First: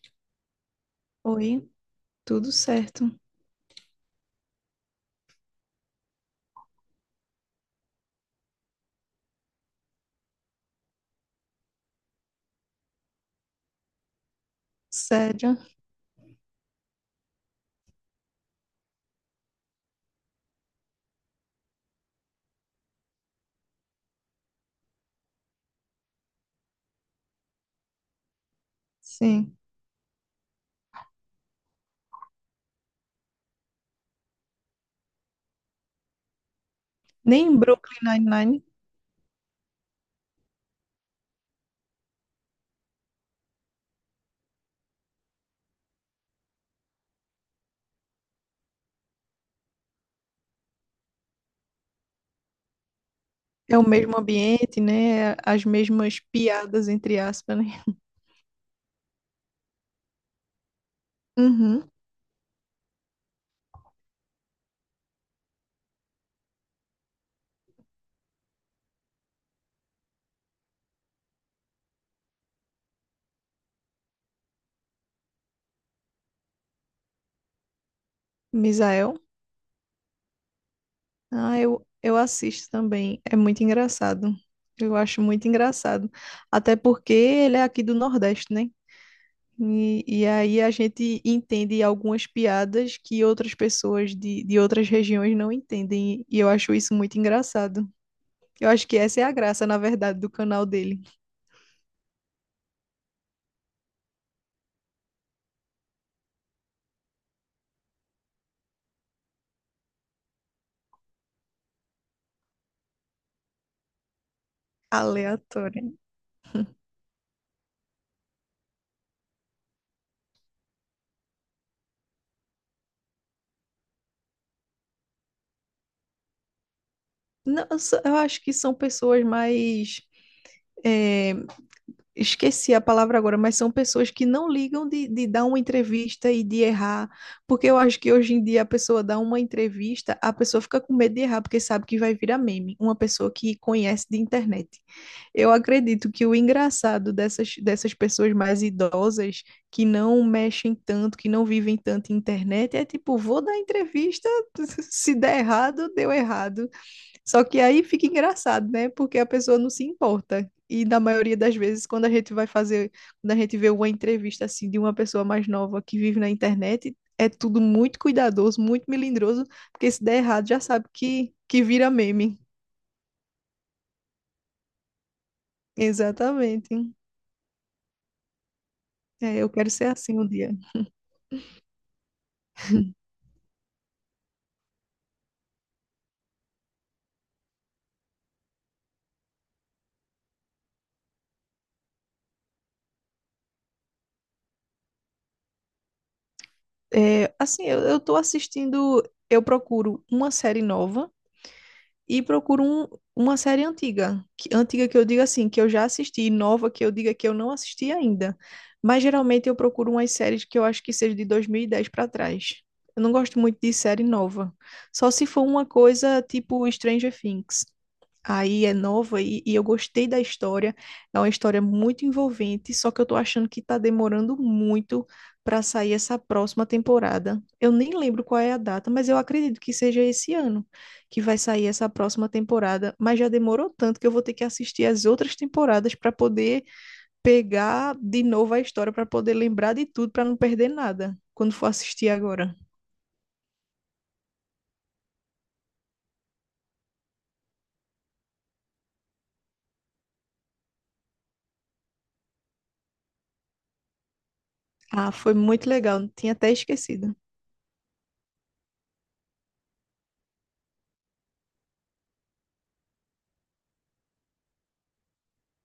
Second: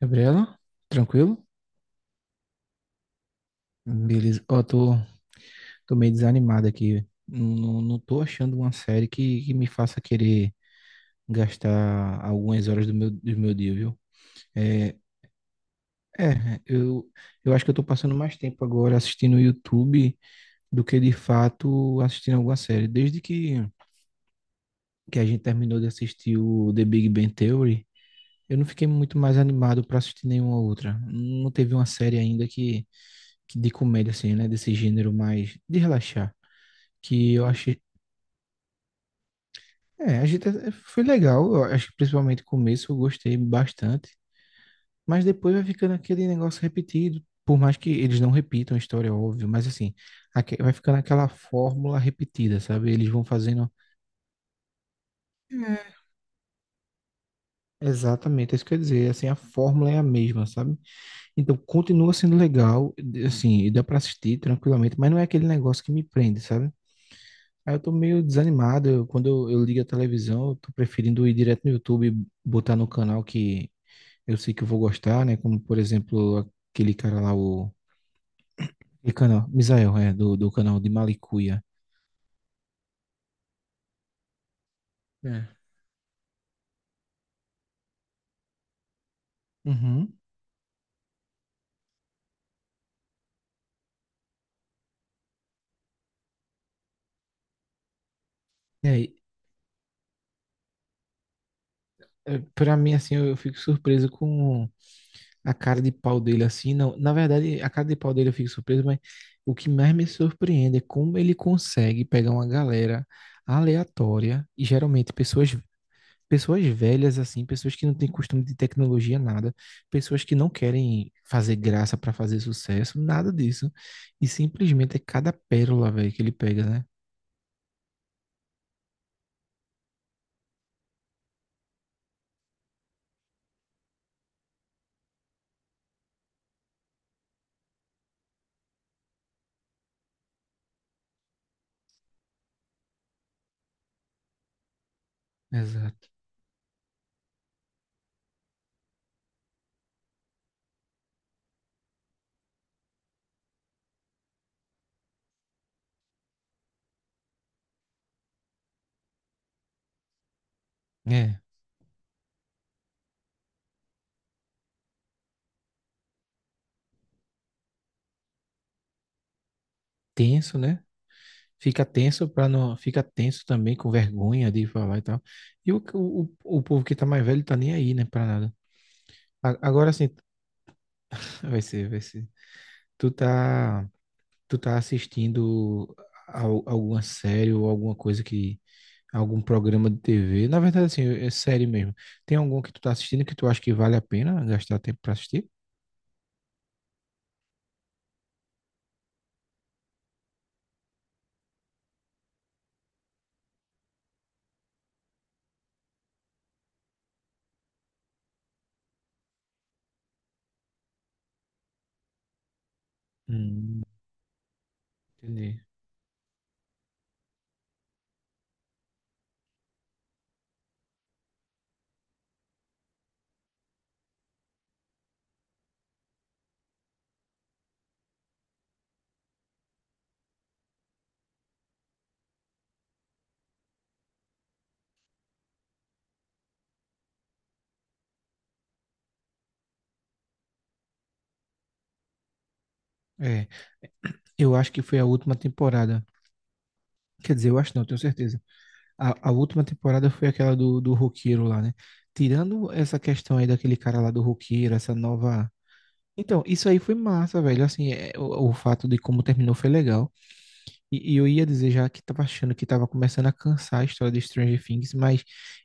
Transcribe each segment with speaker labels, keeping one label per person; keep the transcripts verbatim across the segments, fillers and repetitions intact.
Speaker 1: Gabriela, tranquilo?
Speaker 2: Oi, tudo certo.
Speaker 1: Beleza. Ó, tô, tô meio desanimado aqui. Não, não, não tô achando uma série que, que me faça querer gastar algumas horas do meu, do meu dia, viu? É,
Speaker 2: Sério,
Speaker 1: é eu, eu acho que eu tô passando mais tempo agora assistindo o YouTube do que de fato assistindo alguma série. Desde que, que a gente terminou de assistir o The Big Bang Theory, eu não fiquei muito mais
Speaker 2: sim.
Speaker 1: animado pra assistir nenhuma outra. Não teve uma série ainda que, que de comédia, assim, né? Desse gênero mais de relaxar que eu
Speaker 2: Nem
Speaker 1: achei.
Speaker 2: Brooklyn Nine-Nine
Speaker 1: É, a gente até- foi legal. Eu acho que principalmente o começo eu gostei bastante. Mas depois vai ficando aquele negócio repetido. Por mais que eles não repitam a história, óbvio, mas assim, aque- vai ficando aquela fórmula repetida, sabe? Eles vão fazendo.
Speaker 2: é o mesmo ambiente, né? As
Speaker 1: Hum.
Speaker 2: mesmas piadas, entre aspas, né?
Speaker 1: Exatamente, é isso que eu ia dizer. Assim, a fórmula é a mesma, sabe? Então
Speaker 2: Uhum.
Speaker 1: continua sendo legal, e, assim, e dá pra assistir tranquilamente, mas não é aquele negócio que me prende, sabe? Aí eu tô meio desanimado. eu- Quando eu, eu ligo a televisão, eu tô preferindo ir direto no YouTube, botar no canal que eu sei que eu vou gostar, né? Como, por exemplo, aquele cara lá, o, aquele
Speaker 2: Misael.
Speaker 1: canal, Misael, é, do, do canal de
Speaker 2: Ah,
Speaker 1: Malicuia.
Speaker 2: eu, eu assisto também. É muito engraçado. Eu acho muito
Speaker 1: É.
Speaker 2: engraçado. Até porque ele é aqui do Nordeste, né? E,
Speaker 1: Uhum.
Speaker 2: e aí a gente entende algumas piadas que outras pessoas de, de outras regiões não entendem. E eu acho isso muito engraçado. Eu acho
Speaker 1: E
Speaker 2: que
Speaker 1: aí,
Speaker 2: essa é a graça, na verdade, do canal dele.
Speaker 1: é, pra mim, assim, eu, eu fico surpreso com a cara de pau dele, assim, não, na verdade, a cara de pau dele eu fico surpreso, mas o que mais me surpreende é como ele consegue pegar uma galera aleatória, e geralmente pessoas.
Speaker 2: Aleatória.
Speaker 1: Pessoas velhas, assim, pessoas que não têm costume de tecnologia, nada, pessoas que não querem fazer graça pra fazer sucesso, nada disso. E simplesmente é cada pérola, velho, que ele pega, né?
Speaker 2: Não, eu só- eu acho que são pessoas mais. é, Esqueci a palavra agora, mas são pessoas que não ligam de, de dar uma entrevista e de errar. Porque eu acho que hoje em dia a pessoa dá uma entrevista, a pessoa fica com medo de errar, porque sabe que vai virar meme. Uma pessoa que conhece de internet. Eu
Speaker 1: Exato.
Speaker 2: acredito que o engraçado dessas, dessas pessoas mais idosas, que não mexem tanto, que não vivem tanto em internet, é tipo, vou dar entrevista, se der errado, deu errado. Só que aí fica engraçado, né? Porque a pessoa não se importa. E na maioria
Speaker 1: É,
Speaker 2: das vezes, quando a gente vai fazer, quando a gente vê uma entrevista assim de uma pessoa mais nova que vive na internet, é tudo muito cuidadoso, muito melindroso, porque se der errado
Speaker 1: tenso,
Speaker 2: já
Speaker 1: né?
Speaker 2: sabe que, que
Speaker 1: Fica
Speaker 2: vira
Speaker 1: tenso
Speaker 2: meme.
Speaker 1: para não, fica tenso também com vergonha de falar e tal. E o, o, o povo
Speaker 2: Exatamente.
Speaker 1: que tá mais velho tá nem aí, né, pra nada.
Speaker 2: É, eu
Speaker 1: A-
Speaker 2: quero ser
Speaker 1: Agora assim
Speaker 2: assim um dia.
Speaker 1: vai ser, vai ser. Tu tá tu tá assistindo al- alguma série ou alguma coisa que algum programa de T V? Na verdade, assim, é série mesmo. Tem algum que tu tá assistindo que tu acha que vale a pena gastar tempo pra assistir?
Speaker 2: É, assim, eu, eu tô assistindo, eu procuro uma série nova e procuro um- uma série antiga. Que, antiga que eu digo assim, que eu já assisti, e nova que eu diga que eu não assisti ainda. Mas geralmente eu procuro umas séries que eu acho que seja de dois mil e dez para trás. Eu não gosto muito de
Speaker 1: Hum,
Speaker 2: série nova. Só se for
Speaker 1: entendi.
Speaker 2: uma coisa tipo Stranger Things. Aí é nova e, e eu gostei da história. É uma história muito envolvente, só que eu tô achando que tá demorando muito para sair essa próxima temporada. Eu nem lembro qual é a data, mas eu acredito que seja esse ano que vai sair essa próxima temporada. Mas já demorou tanto que eu vou ter que assistir as outras temporadas para poder pegar de novo a história, para poder lembrar de tudo, para não perder nada quando for assistir agora.
Speaker 1: É, eu acho que foi a última temporada. Quer dizer, eu acho não, tenho certeza. A, a última temporada foi aquela do, do roqueiro lá, né? Tirando essa questão aí daquele cara lá do roqueiro, essa
Speaker 2: Ah, foi
Speaker 1: nova.
Speaker 2: muito legal. Tinha
Speaker 1: Então,
Speaker 2: até
Speaker 1: isso aí foi
Speaker 2: esquecido.
Speaker 1: massa, velho. Assim, é, o, o fato de como terminou foi legal. E, e eu ia dizer já que tava achando que tava começando a cansar a história de Stranger Things, mas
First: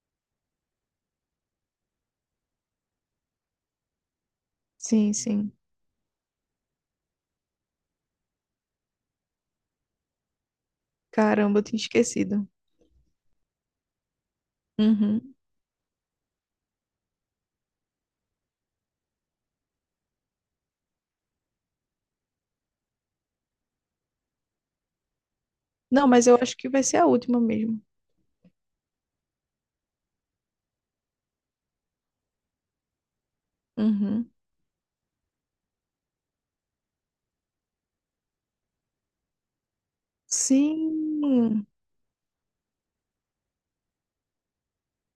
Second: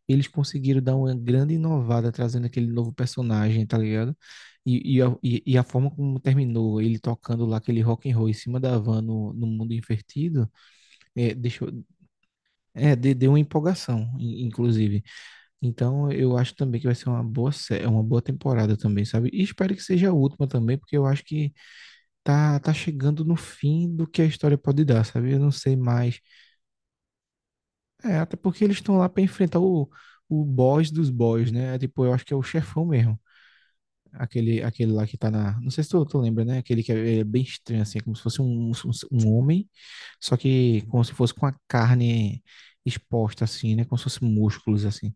Speaker 1: eles conseguiram dar uma grande inovada trazendo aquele novo personagem, tá ligado? E, e,
Speaker 2: Sim,
Speaker 1: a, e-
Speaker 2: sim.
Speaker 1: e a forma como terminou, ele tocando lá aquele rock and roll em cima da van no, no mundo invertido, é,
Speaker 2: Caramba, eu
Speaker 1: deixa
Speaker 2: tinha
Speaker 1: eu-
Speaker 2: esquecido.
Speaker 1: é, de- deu uma empolgação, in- inclusive.
Speaker 2: Uhum.
Speaker 1: Então, eu acho também que vai ser uma boa, sé- é uma boa temporada também, sabe? E espero que seja a última também, porque eu acho que tá, tá chegando no fim do que a história pode dar, sabe? Eu não sei
Speaker 2: Não,
Speaker 1: mais.
Speaker 2: mas eu acho que vai ser a última mesmo.
Speaker 1: É, até porque eles estão lá para enfrentar o, o boss dos boss, né? É, tipo, eu acho que é o chefão mesmo.
Speaker 2: Uhum.
Speaker 1: Aquele, aquele lá que tá na. Não sei se tu, tu lembra, né? Aquele que é, é bem estranho, assim, é como se fosse um, um, um homem, só que como se fosse com a
Speaker 2: Sim.
Speaker 1: carne exposta, assim, né? Como se fosse músculos, assim.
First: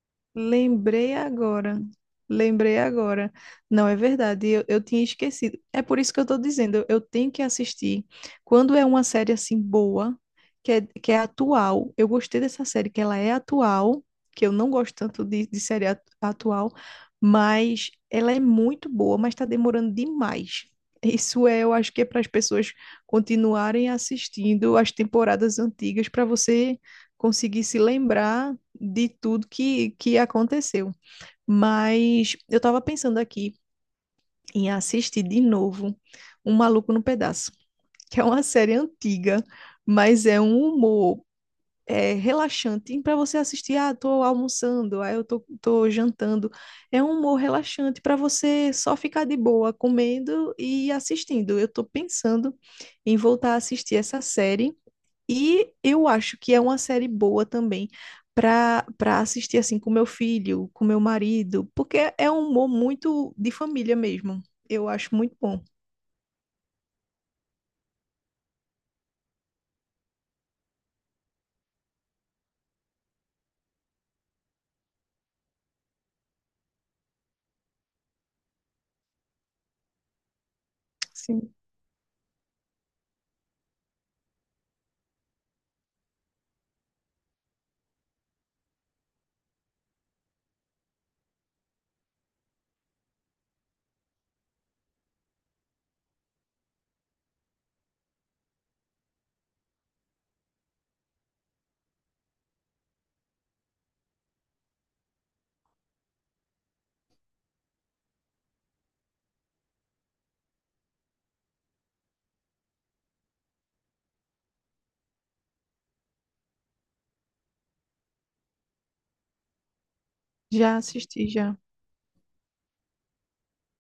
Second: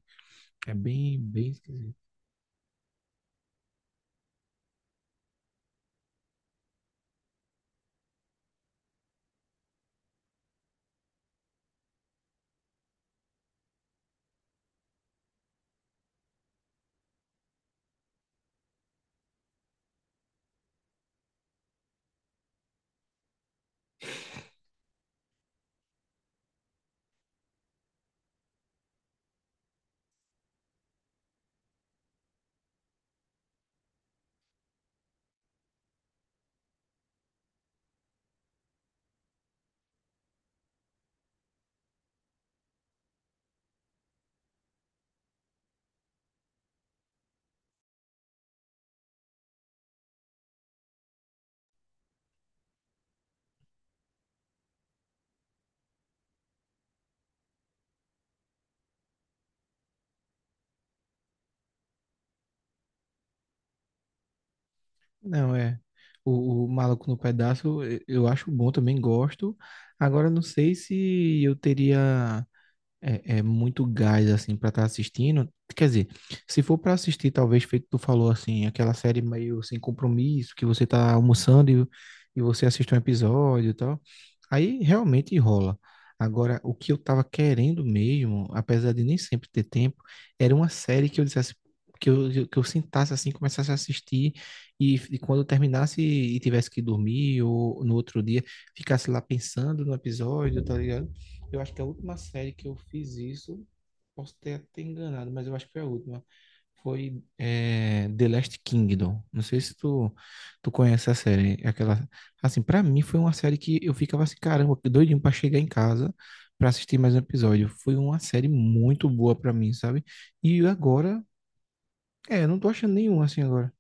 Speaker 1: É
Speaker 2: Lembrei
Speaker 1: bem, bem
Speaker 2: agora.
Speaker 1: esquisito.
Speaker 2: Lembrei agora. Não é verdade, eu, eu tinha esquecido. É por isso que eu estou dizendo, eu, eu tenho que assistir. Quando é uma série assim boa, que é, que é atual, eu gostei dessa série, que ela é atual, que eu não gosto tanto de, de série at- atual, mas ela é muito boa, mas está demorando demais. Isso é, eu acho que é para as pessoas continuarem assistindo as temporadas antigas para você consegui se lembrar de tudo que, que aconteceu. Mas eu estava pensando aqui em assistir de novo Um Maluco no Pedaço, que é uma série antiga, mas é um humor é, relaxante para você assistir. Ah, tô almoçando, ah, eu tô, tô jantando. É um humor relaxante para você só ficar de boa comendo e assistindo. Eu tô pensando em voltar a assistir essa série e eu acho que é uma série boa também para para assistir assim com meu filho, com meu marido, porque é um humor muito de família mesmo. Eu acho muito
Speaker 1: Não,
Speaker 2: bom.
Speaker 1: é. O, o Maluco no Pedaço eu eu acho bom, também gosto. Agora, não sei se eu teria. É, é muito gás, assim, pra estar assistindo. Quer dizer, se for pra assistir, talvez, feito tu falou, assim, aquela série meio sem compromisso, que você tá
Speaker 2: Sim,
Speaker 1: almoçando e, e você assiste um episódio e tal, aí realmente rola. Agora, o que eu tava querendo mesmo, apesar de nem sempre ter tempo, era uma série que eu dissesse, que eu, que eu sentasse, assim, começasse a assistir e, e quando eu terminasse e tivesse que dormir ou no outro dia, ficasse lá pensando no episódio, tá ligado? Eu acho que a última série que eu fiz isso, posso ter até enganado, mas eu acho que foi a última. Foi é, The Last Kingdom. Não sei se tu, tu conhece a série. É aquela, assim, pra mim foi uma série que eu ficava assim, caramba, que doidinho pra chegar em casa pra assistir mais um episódio. Foi uma série muito boa pra mim, sabe? E
Speaker 2: já
Speaker 1: agora,
Speaker 2: assisti já.
Speaker 1: é, eu não tô achando nenhum assim agora.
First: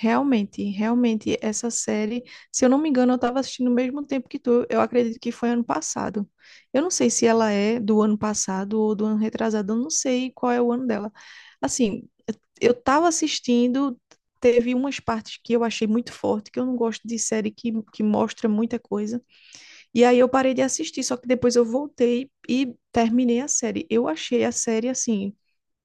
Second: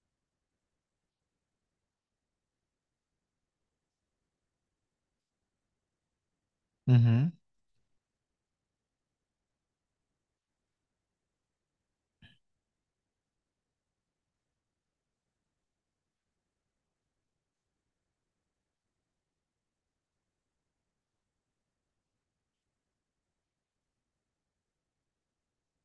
Speaker 2: Realmente, realmente essa série, se eu não me engano, eu estava assistindo no mesmo tempo que tu. Eu acredito que foi ano passado. Eu não sei se
Speaker 1: Uhum.
Speaker 2: ela é do ano passado ou do ano retrasado, eu não sei qual é o ano dela. Assim, eu tava assistindo, teve umas partes que eu achei muito forte, que eu não gosto de série que, que mostra muita coisa. E aí eu parei de assistir, só que depois eu voltei e terminei a série. Eu achei a série assim.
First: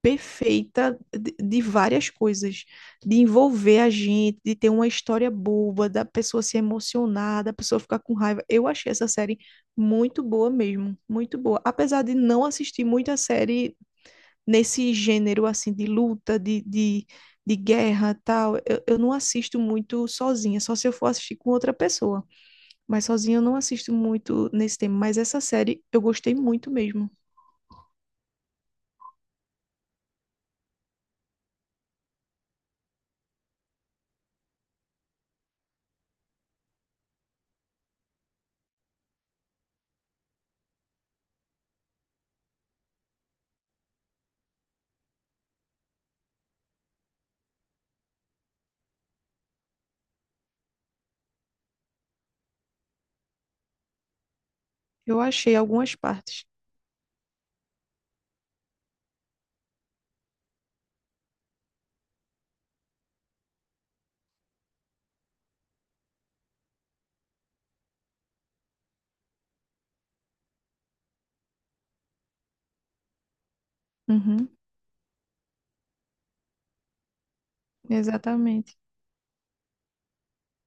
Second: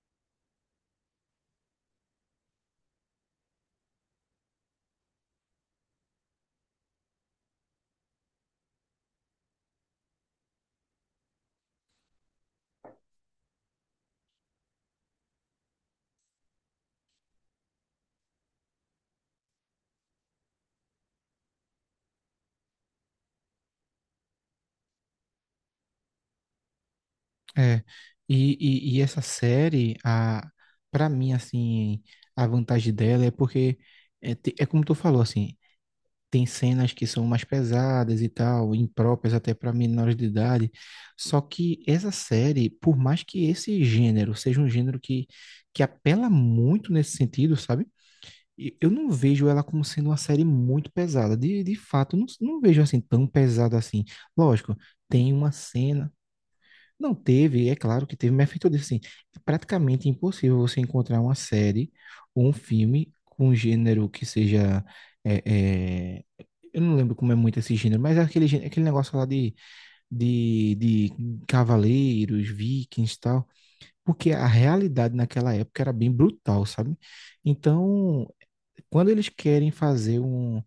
Speaker 2: Perfeita de, de várias coisas, de envolver a gente, de ter uma história boa, da pessoa se emocionar, da pessoa ficar com raiva. Eu achei essa série muito boa mesmo, muito boa. Apesar de não assistir muita série nesse gênero assim de luta, de, de, de guerra, tal, eu, eu não assisto muito sozinha, só se eu for assistir com outra pessoa. Mas sozinha eu não assisto muito nesse tema, mas essa série eu gostei muito mesmo.
Speaker 1: É, e, e, e essa série, a, pra mim, assim, a vantagem dela é porque, é, te- é como tu falou, assim, tem cenas que são mais pesadas e tal, impróprias até para menores de idade, só que essa série, por mais que esse gênero seja um gênero que, que apela muito nesse sentido, sabe? E eu não vejo ela como sendo uma série muito pesada, de, de fato, eu não, não vejo assim tão pesada assim. Lógico,
Speaker 2: Eu
Speaker 1: tem uma
Speaker 2: achei algumas
Speaker 1: cena.
Speaker 2: partes.
Speaker 1: Não teve, é claro que teve, mas é feito disso assim. É praticamente impossível você encontrar uma série ou um filme com um gênero que seja. é, é, eu não lembro como é muito esse gênero, mas é aquele, gê- aquele negócio lá de, de, de cavaleiros, vikings e tal. Porque a
Speaker 2: Uhum,
Speaker 1: realidade naquela época era bem brutal, sabe? Então,
Speaker 2: exatamente.
Speaker 1: quando eles querem fazer um,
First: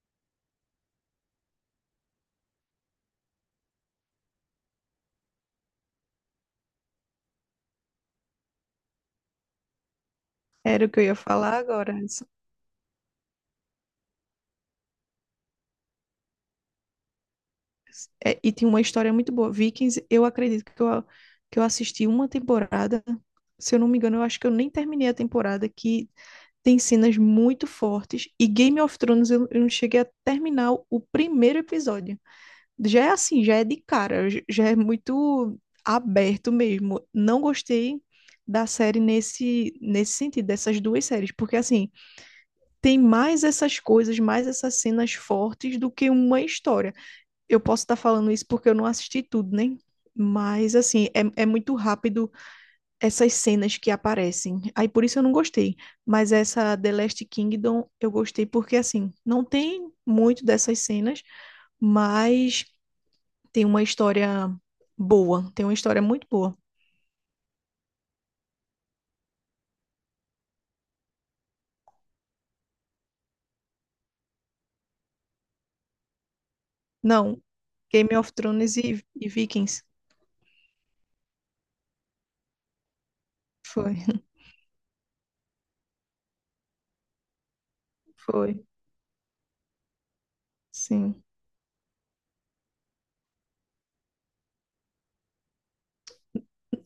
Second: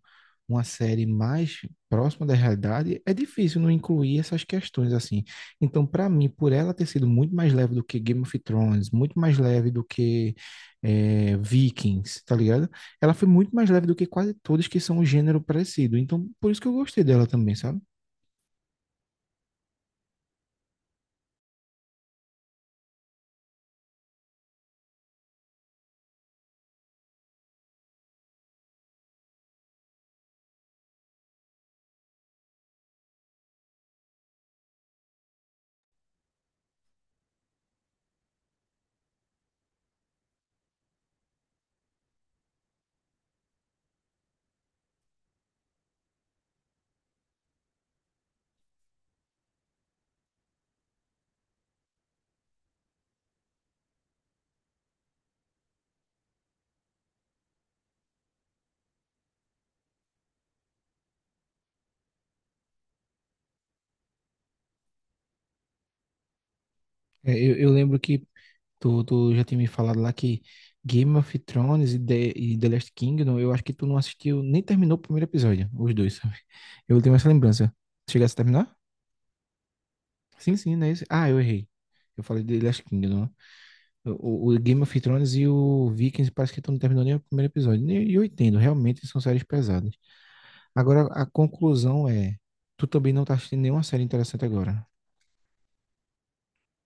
Speaker 1: uma série mais próxima da realidade, é difícil não incluir essas questões assim. Então, para mim, por ela ter sido muito mais leve do que Game of Thrones, muito mais leve do que
Speaker 2: Era o que eu ia
Speaker 1: eh,
Speaker 2: falar agora.
Speaker 1: Vikings, tá ligado? Ela foi muito mais leve do que quase todas que são um gênero parecido. Então, por isso que eu gostei dela também, sabe?
Speaker 2: É, e tinha uma história muito boa. Vikings, eu acredito que eu, que eu assisti uma temporada. Se eu não me engano, eu acho que eu nem terminei a temporada, que tem cenas muito fortes. E Game of Thrones, eu, eu não cheguei a terminar o primeiro episódio. Já é assim, já é de cara, j- já é muito aberto mesmo. Não gostei da série nesse, nesse sentido, dessas duas séries, porque assim, tem mais essas coisas, mais essas cenas fortes do que uma história eu posso estar falando isso porque eu não assisti tudo, né? Mas, assim, é, é muito rápido essas cenas que aparecem. Aí, por isso eu não gostei. Mas essa The Last Kingdom eu gostei porque, assim, não tem muito dessas cenas, mas tem uma história boa. Tem uma história muito boa.
Speaker 1: É, Eu, eu lembro que Tu, tu já tinha me falado lá que Game of Thrones e The, e The Last Kingdom, eu acho que tu não assistiu, nem terminou o primeiro episódio, os dois, sabe? Eu tenho essa
Speaker 2: Não,
Speaker 1: lembrança.
Speaker 2: Game of
Speaker 1: Chegasse a terminar?
Speaker 2: Thrones e, e Vikings.
Speaker 1: Sim, sim, não é isso? Ah, eu errei. Eu falei The Last Kingdom, né?
Speaker 2: Foi,
Speaker 1: O, o- o Game of Thrones e o Vikings parece que tu não terminou nem o primeiro episódio. E eu entendo,
Speaker 2: foi.
Speaker 1: realmente são séries pesadas. Agora,
Speaker 2: Sim.
Speaker 1: a conclusão é, tu também não tá assistindo nenhuma série interessante agora.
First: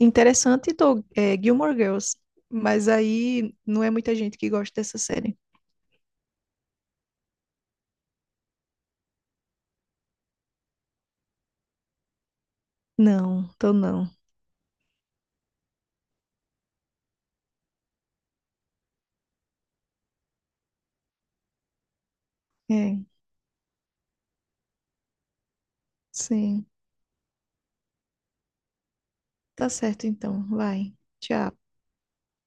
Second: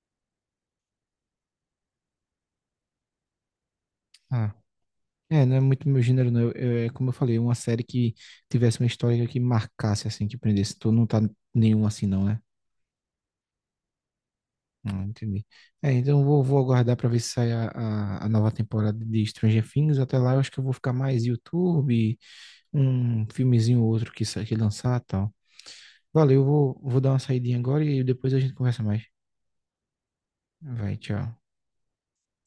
Speaker 2: Interessante, tô, é, Gilmore Girls. Mas aí não é muita gente que
Speaker 1: Ah,
Speaker 2: gosta dessa série.
Speaker 1: é, não é muito meu gênero, não. Eu- eu- É, como eu falei, uma série que tivesse uma história que marcasse, assim, que prendesse. Tu não tá nenhum assim, não, né?
Speaker 2: Não, tô não.
Speaker 1: Ah, entendi. É, então eu vou, vou aguardar pra ver se sai a, a, a nova temporada de Stranger Things. Até lá eu acho que eu vou ficar mais YouTube,
Speaker 2: É,
Speaker 1: um filmezinho ou outro que, sa- que lançar e tal. Valeu, eu
Speaker 2: sim.
Speaker 1: vou, vou dar uma saidinha agora e depois a gente conversa mais.
Speaker 2: Tá certo então. Vai.
Speaker 1: Vai, tchau.
Speaker 2: Tchau.